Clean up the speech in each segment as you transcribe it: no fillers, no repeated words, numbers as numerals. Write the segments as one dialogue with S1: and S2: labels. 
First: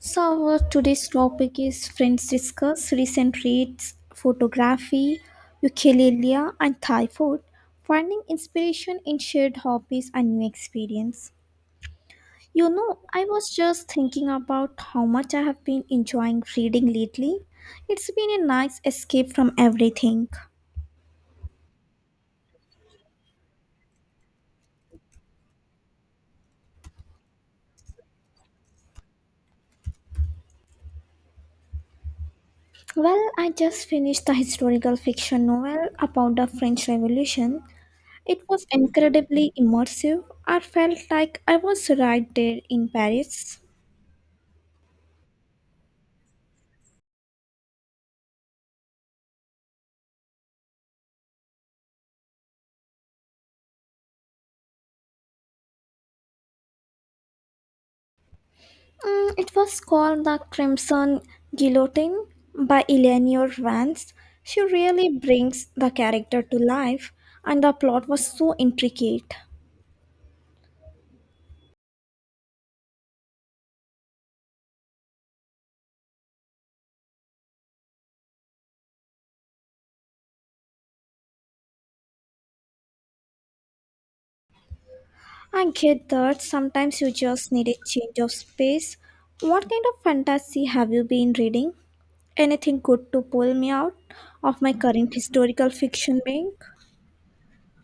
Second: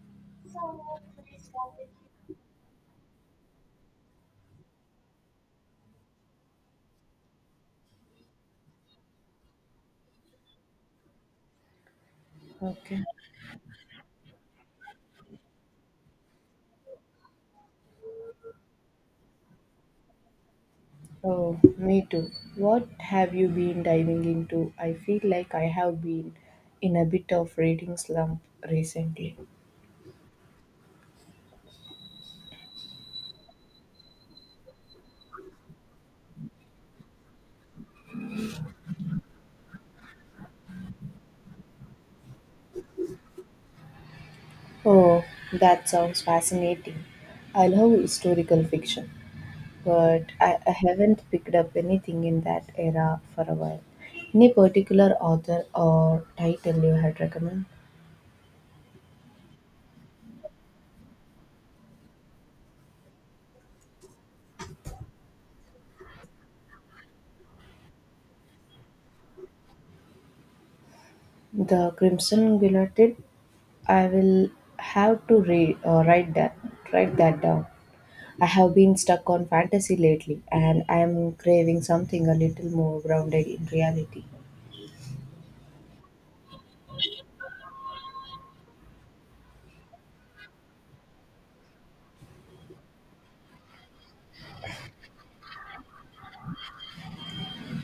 S1: Today's topic is Friends Discuss Recent Reads, Photography, Ukulele, and Thai Food, Finding Inspiration in Shared Hobbies and New Experience.
S2: Okay.
S1: I was just thinking about how much I have been enjoying reading lately. It's been a nice escape from everything.
S2: Oh, me too. What have you been diving into? I feel like I have been in a bit of reading slump recently.
S1: Well, I just finished the historical fiction novel about the French Revolution. It was incredibly immersive. I felt like I was right there in Paris.
S2: Oh, that sounds fascinating. I love historical fiction, but I haven't picked up anything in that era for a while. Any particular author or title you had recommend?
S1: It was called The Crimson Guillotine by Eleanor Vance. She really brings the character to life, and the plot was so intricate.
S2: The Crimson Guillotine. I will have to write that down. I have been stuck on fantasy lately, and I am craving something a little more grounded in reality.
S1: I get that sometimes you just need a change of space. What kind of fantasy have you been reading? Anything good to pull me out of my current historical fiction bank?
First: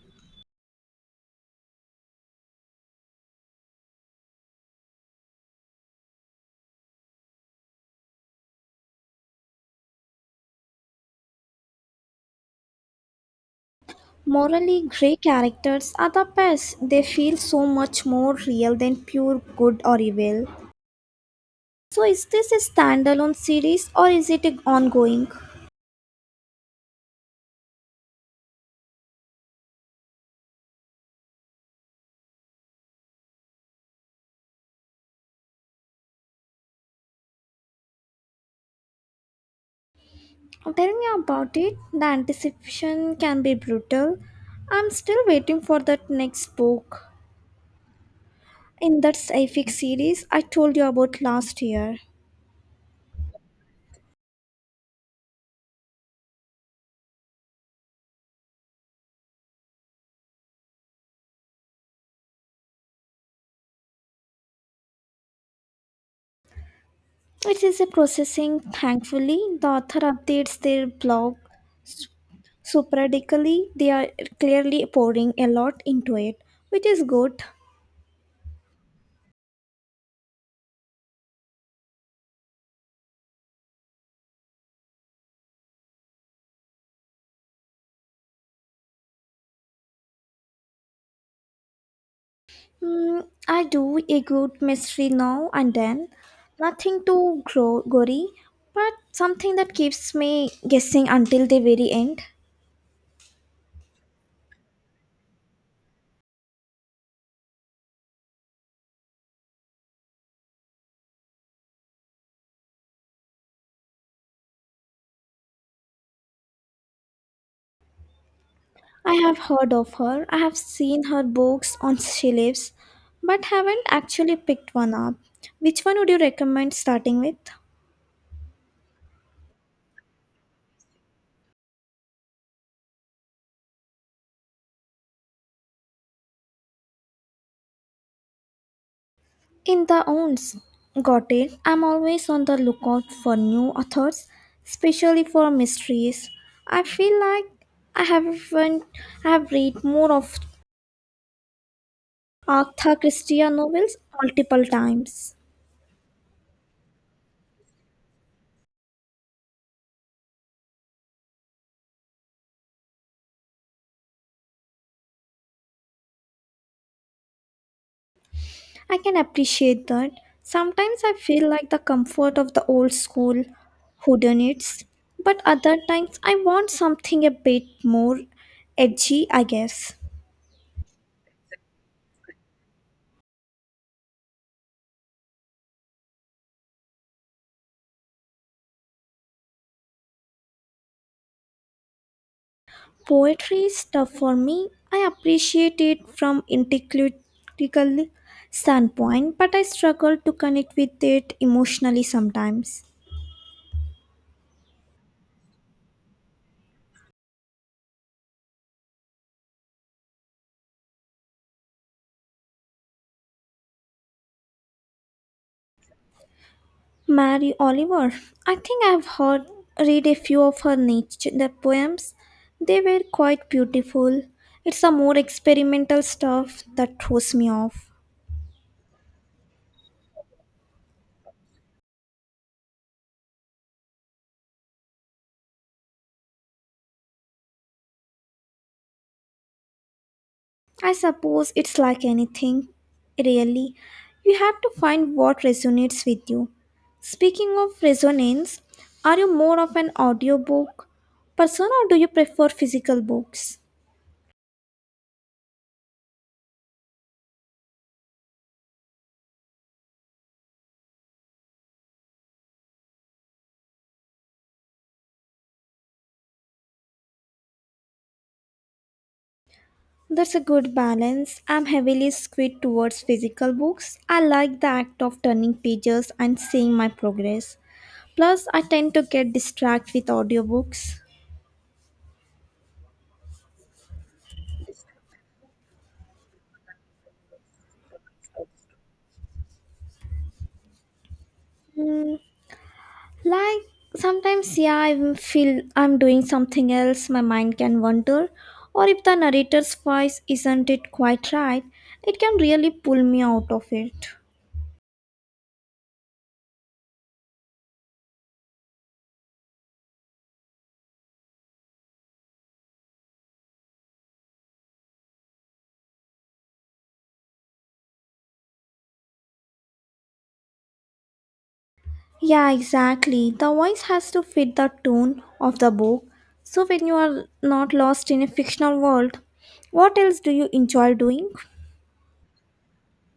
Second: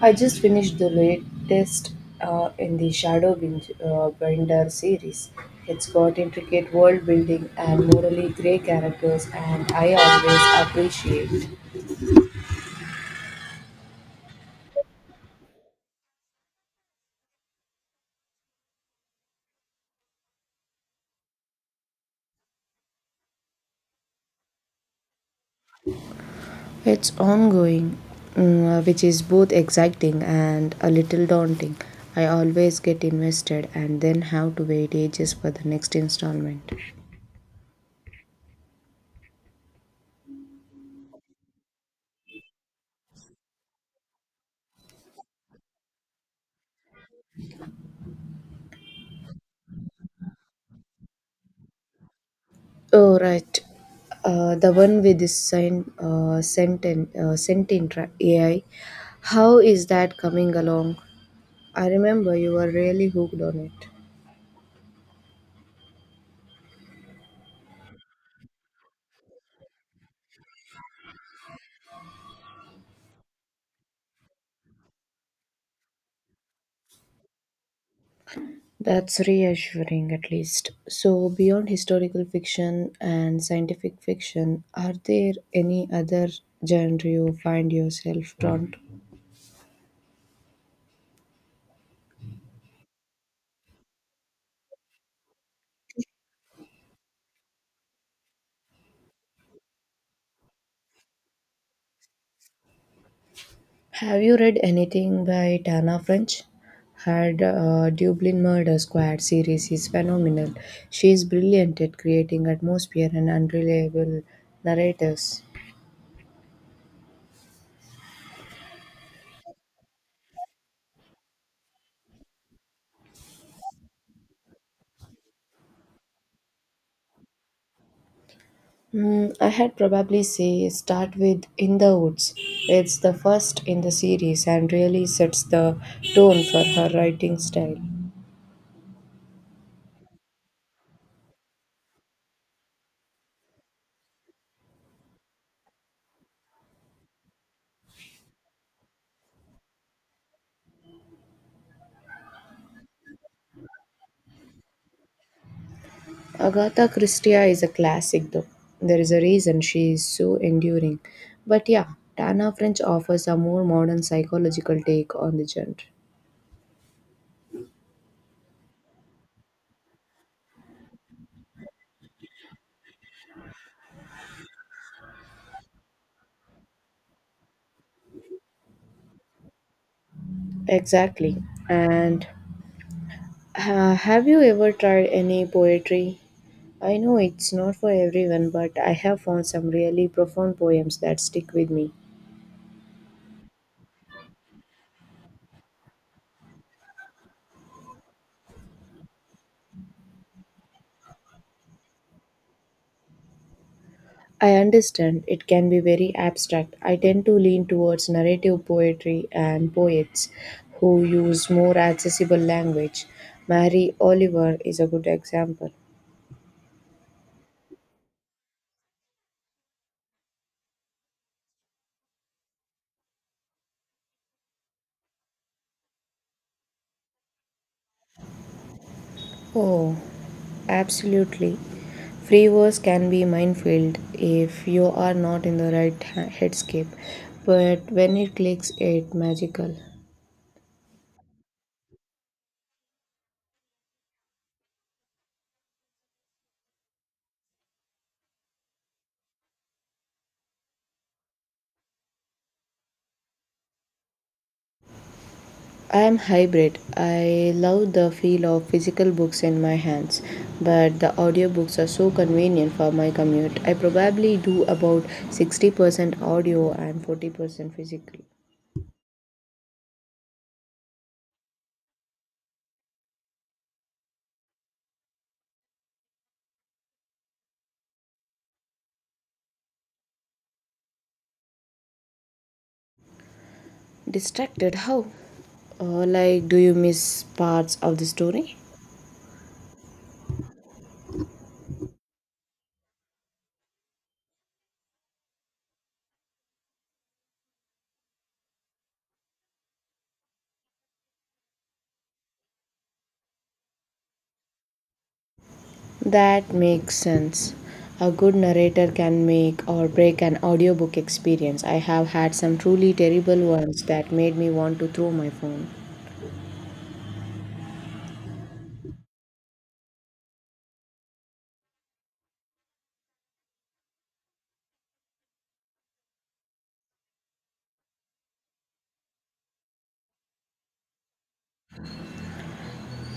S2: I just finished the latest in the Binder series. It's got intricate world building and morally grey characters, and I always appreciate.
S1: Morally grey characters are the best. They feel so much more real than pure good or evil. So, is this a standalone series or is it a ongoing?
S2: It's ongoing, which is both exciting and a little daunting. I always get invested and then have to wait ages for the next installment.
S1: Tell me about it. The anticipation can be brutal. I'm still waiting for that next book in that sci-fi series I told you about last year.
S2: Oh, right. The one with this sign, sentient, AI. How is that coming along? I remember you were really hooked on it.
S1: It is a processing. Thankfully, the author updates their blog so periodically. They are clearly pouring a lot into it, which is good.
S2: That's reassuring, at least. So, beyond historical fiction and scientific fiction, are there any other genre you find yourself drawn to?
S1: Hmm, I do a good mystery now and then. Nothing too gory, but something that keeps me guessing until the very end.
S2: Have you read anything by Tana French? Her Dublin Murder Squad series is phenomenal. She is brilliant at creating atmosphere and unreliable narrators.
S1: I have heard of her. I have seen her books on shelves, but haven't actually picked one up. Which one would you recommend starting with?
S2: Hmm, I had probably say start with In the Woods. It's the first in the series and really sets the tone for her writing style.
S1: In the owns. Got it. I'm always on the lookout for new authors, especially for mysteries. I feel like I haven't I have read more of Agatha Christie novels multiple times.
S2: Agatha Christie is a classic though. There is a reason she is so enduring. But yeah, Tana French offers a more modern psychological take on the genre.
S1: I can appreciate that. Sometimes I feel like the comfort of the old school whodunits, but other times I want something a bit more edgy, I guess.
S2: Exactly. And have you ever tried any poetry? I know it's not for everyone, but I have found some really profound poems that stick with me.
S1: Poetry is tough for me. I appreciate it from intellectual standpoint, but I struggle to connect with it emotionally sometimes.
S2: I understand it can be very abstract. I tend to lean towards narrative poetry and poets who use more accessible language. Mary Oliver is a good example.
S1: Mary Oliver. I think I've heard read a few of her nature poems. They were quite beautiful. It's the more experimental stuff that throws me off.
S2: Oh, absolutely. Free verse can be minefield if you are not in the right headscape, but when it clicks, it's magical.
S1: I suppose it's like anything, really. You have to find what resonates with you. Speaking of resonance, are you more of an audiobook person or do you prefer physical books?
S2: I am hybrid. I love the feel of physical books in my hands, but the audiobooks are so convenient for my commute. I probably do about 60% audio and 40% physical.
S1: That's a good balance. I'm heavily skewed towards physical books. I like the act of turning pages and seeing my progress. Plus, I tend to get distracted with audiobooks.
S2: Distracted? How? Like, do you miss parts of the story?
S1: Hmm, like Sometimes, yeah, I will feel I'm doing something else, my mind can wander. Or if the narrator's voice isn't it quite right, it can really pull me out of it.
S2: That makes sense. A good narrator can make or break an audiobook experience. I have had some truly terrible ones that made me want to throw my phone.
S1: Yeah, exactly. The voice has to fit the tone of the book. So when you are not lost in a fictional world, what else do you enjoy doing?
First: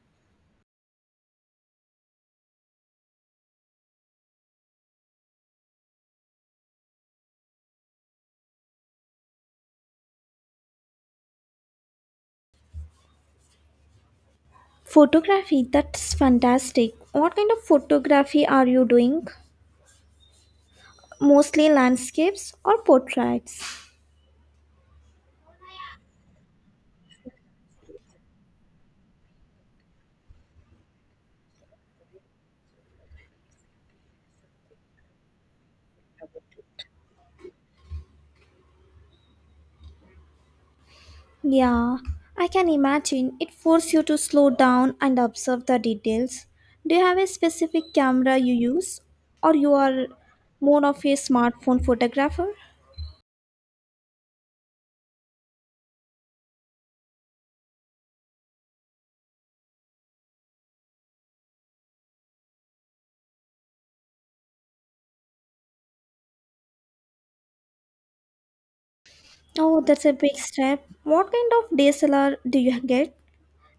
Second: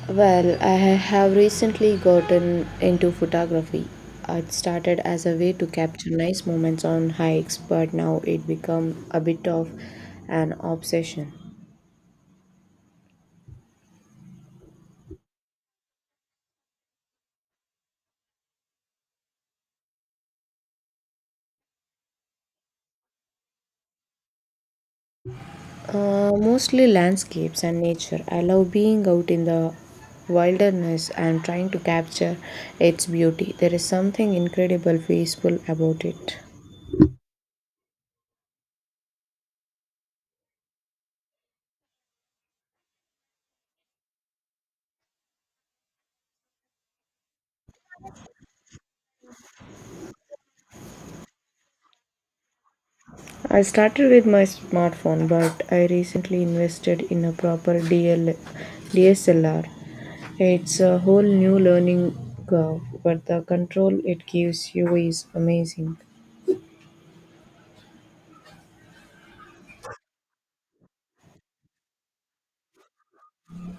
S2: Well, I have recently gotten into photography. It started as a way to capture nice moments on hikes, but now it become a bit of an obsession.
S1: Photography, that's fantastic. What kind of photography are you doing? Mostly landscapes or portraits?
S2: Mostly landscapes and nature. I love being out in the wilderness and trying to capture its beauty. There is something incredible peaceful about it.
S1: Yeah, I can imagine. It forces you to slow down and observe the details. Do you have a specific camera you use or you are more of a smartphone photographer?
S2: I started with my smartphone, but I recently invested in a proper DSLR. It's a whole new learning curve, but the control it gives you is amazing.
S1: Oh, that's a big step. What kind of DSLR do you get?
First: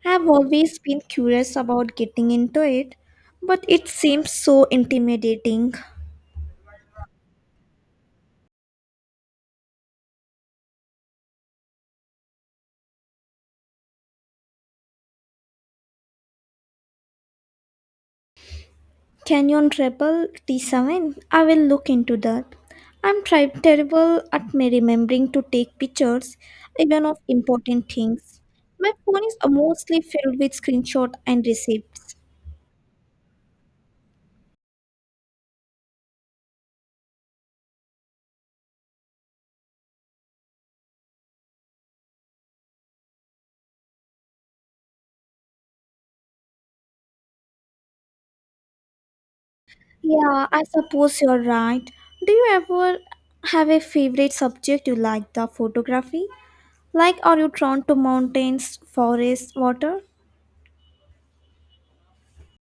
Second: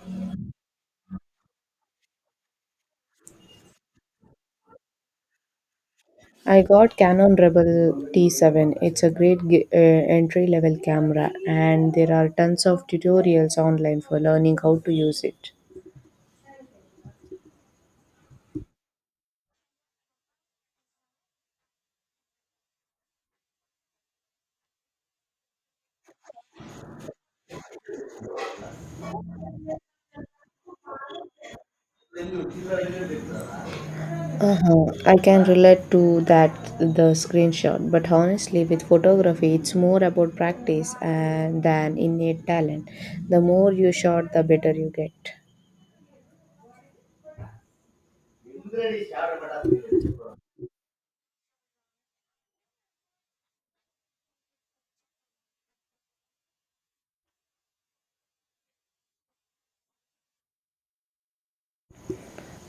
S1: I've always been curious about getting into it, but it seems so intimidating.
S2: I got Canon Rebel T7. It's a great entry level camera, and there are tons of tutorials online for learning how to use it.
S1: Canyon Rebel T7? I will look into that. I'm terrible at me remembering to take pictures, even of important things. My phone is mostly filled with screenshots and receipts.
S2: Uh-huh. I can relate to that, the screenshot, but honestly, with photography, it's more about practice and than innate talent. The more you shot, the better you get.
S1: Yeah, I suppose you're right. Do you ever have a favorite subject you like the photography? Like, are you drawn to mountains, forests, water?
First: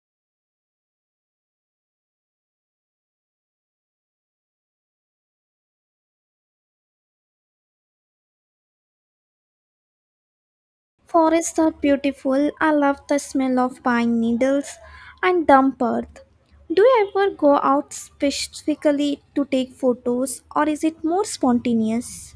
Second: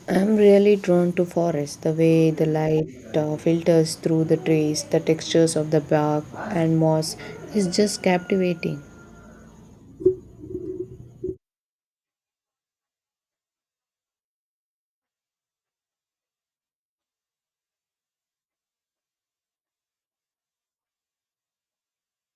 S2: I'm really drawn to forests, the way the light filters through the trees, the textures of the bark and moss is just captivating.
S1: Forests are beautiful. I love the smell of pine needles and damp earth. Do you ever go out specifically to take photos, or is it more spontaneous?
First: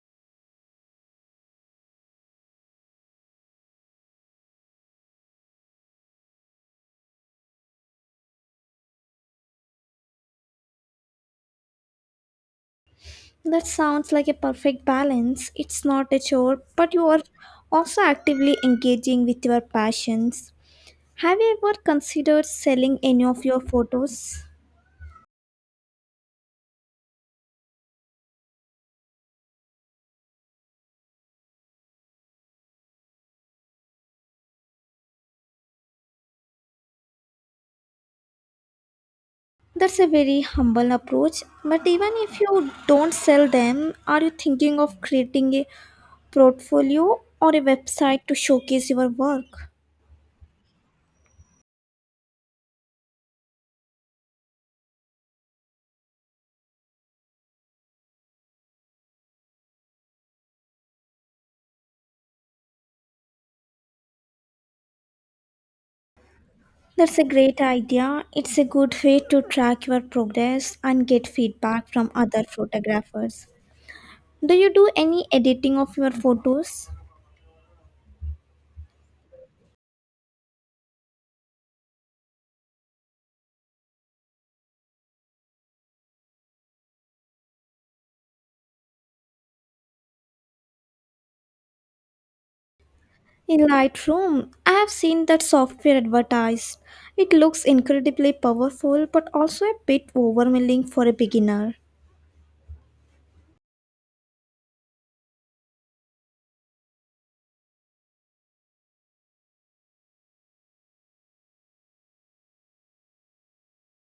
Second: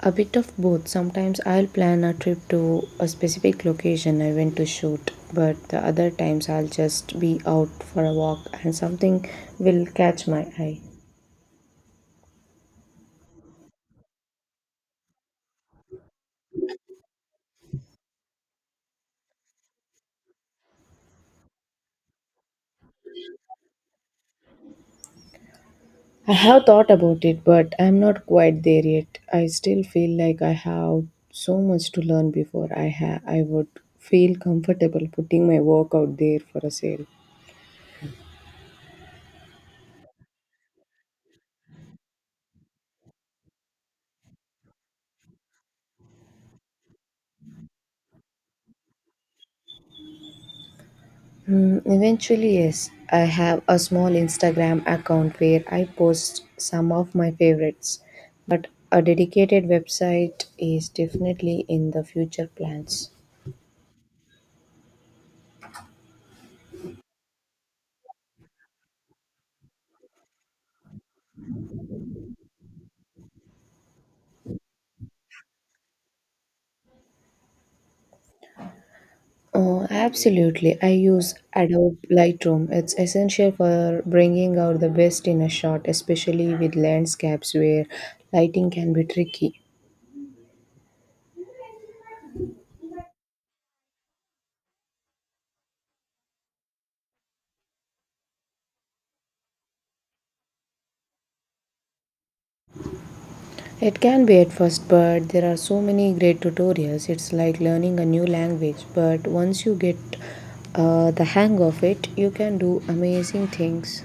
S2: A bit of both. Sometimes I'll plan a trip to a specific location I went to shoot, but the other times I'll just be out for a walk and something will catch my eye.
S1: That sounds like a perfect balance. It's not a chore, but you are also actively engaging with your passions. Have you ever considered selling any of your photos?
S2: I have thought about it, but I'm not quite there yet. I still feel like I have so much to learn before I would feel comfortable putting my work out there for a sale.
S1: That's a very humble approach. But even if you don't sell them, are you thinking of creating a portfolio or a website to showcase your work?
S2: Hmm, eventually, yes. I have a small Instagram account where I post some of my favorites, but a dedicated website is definitely in the future plans.
S1: That's a great idea. It's a good way to track your progress and get feedback from other photographers. Do you do any editing of your photos?
S2: Absolutely. I use Adobe Lightroom. It's essential for bringing out the best in a shot, especially with landscapes where lighting can be tricky.
S1: In Lightroom, I have seen that software advertised. It looks incredibly powerful but also a bit overwhelming for a beginner.
S2: It can be at first, but there are so many great tutorials. It's like learning a new language, but once you get the hang of it, you can do amazing things.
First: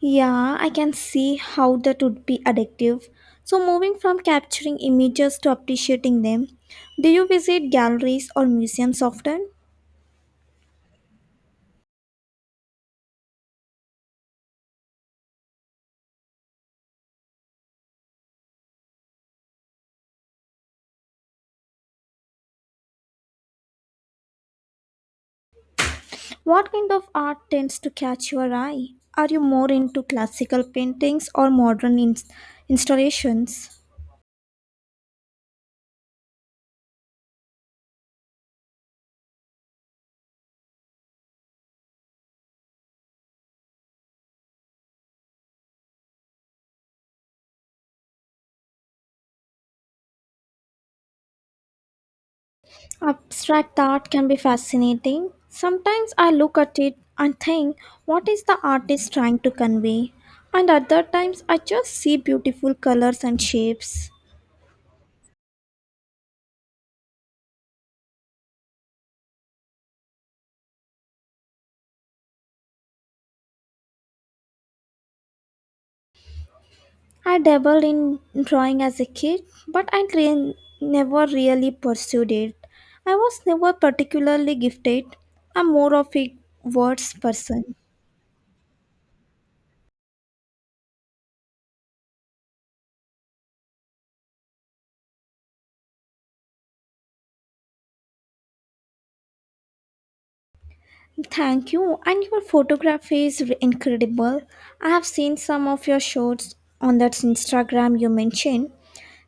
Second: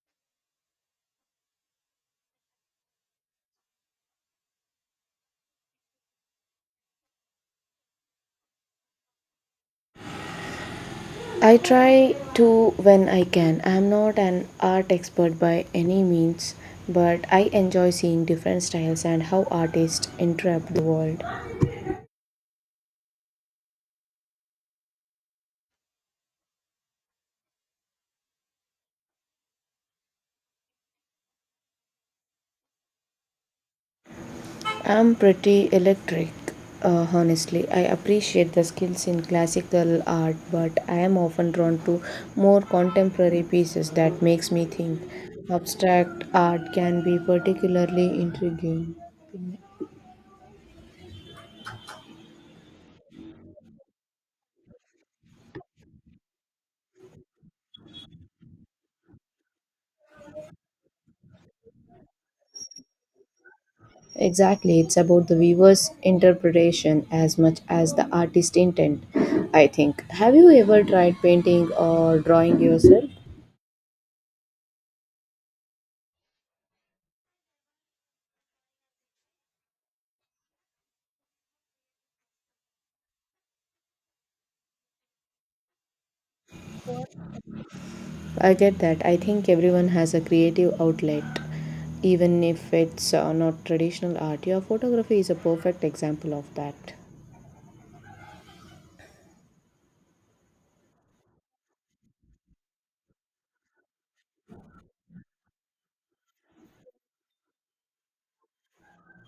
S1: Yeah, I can see how that would be addictive. So, moving from capturing images to appreciating them, do you visit galleries or museums often?
S2: I try to when I can. I'm not an art expert by any means, but I enjoy seeing different styles and how artists interpret the world.
S1: What kind of art tends to catch your eye? Are you more into classical paintings or modern installations?
S2: I'm pretty electric, honestly. I appreciate the skills in classical art, but I am often drawn to more contemporary pieces that makes me think. Abstract art can be particularly intriguing.
S1: Abstract art can be fascinating. Sometimes I look at it and think, what is the artist trying to convey? And other times I just see beautiful colors and shapes.
S2: Exactly, it's about the viewer's interpretation as much as the artist intent, I think. Have you ever tried painting or drawing yourself?
S1: I dabbled in drawing as a kid, but I never really pursued it. I was never particularly gifted. I'm more of a words person.
S2: I get that. I think everyone has a creative outlet, even if it's not traditional art. Your photography is a perfect example of that.
S1: Thank you, and your photography is incredible. I have seen some of your shots on that Instagram you mentioned.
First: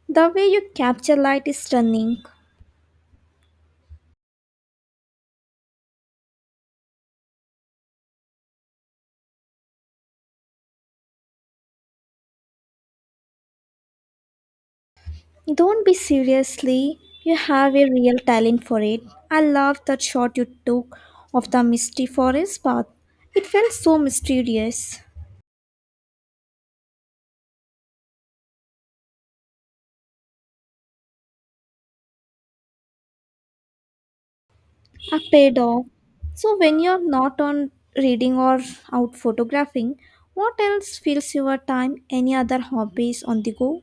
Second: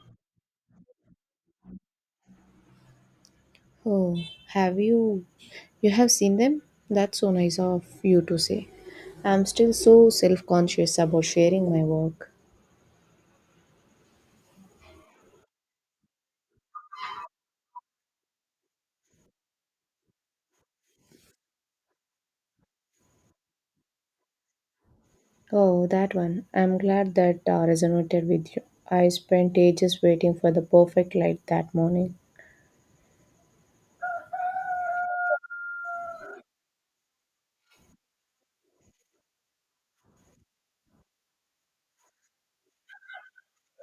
S1: The way you capture light is stunning.
S2: Oh, have you? You have seen them? That's so nice of you to say. I'm still so self conscious about sharing my work.
S1: Don't be seriously. You have a real talent for it. I love that shot you took of the misty forest path. It felt so mysterious.
S2: Oh, that one. I'm glad that resonated with you. I spent ages waiting for the perfect light that morning.
S1: I paid off. So when you're not on reading or out photographing, what else fills your time? Any other hobbies on the go?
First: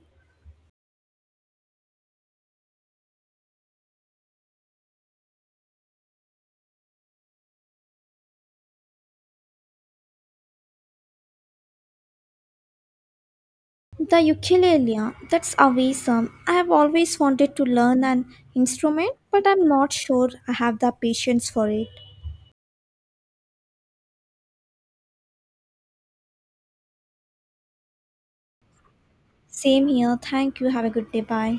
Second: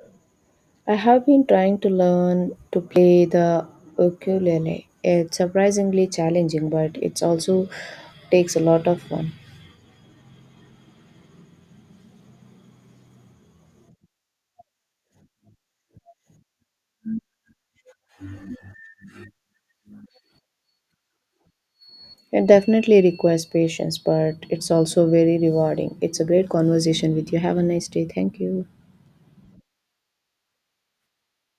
S2: I have been trying to learn to play the ukulele. It's surprisingly challenging, but it's also takes a lot of fun.
S1: The ukulele. That's awesome. I have always wanted to learn an instrument, but I'm not sure I have the patience for it.
S2: It definitely requires patience, but it's also very rewarding. It's a great conversation with you. Have a nice day. Thank you.
S1: Same here. Thank you. Have a good day. Bye.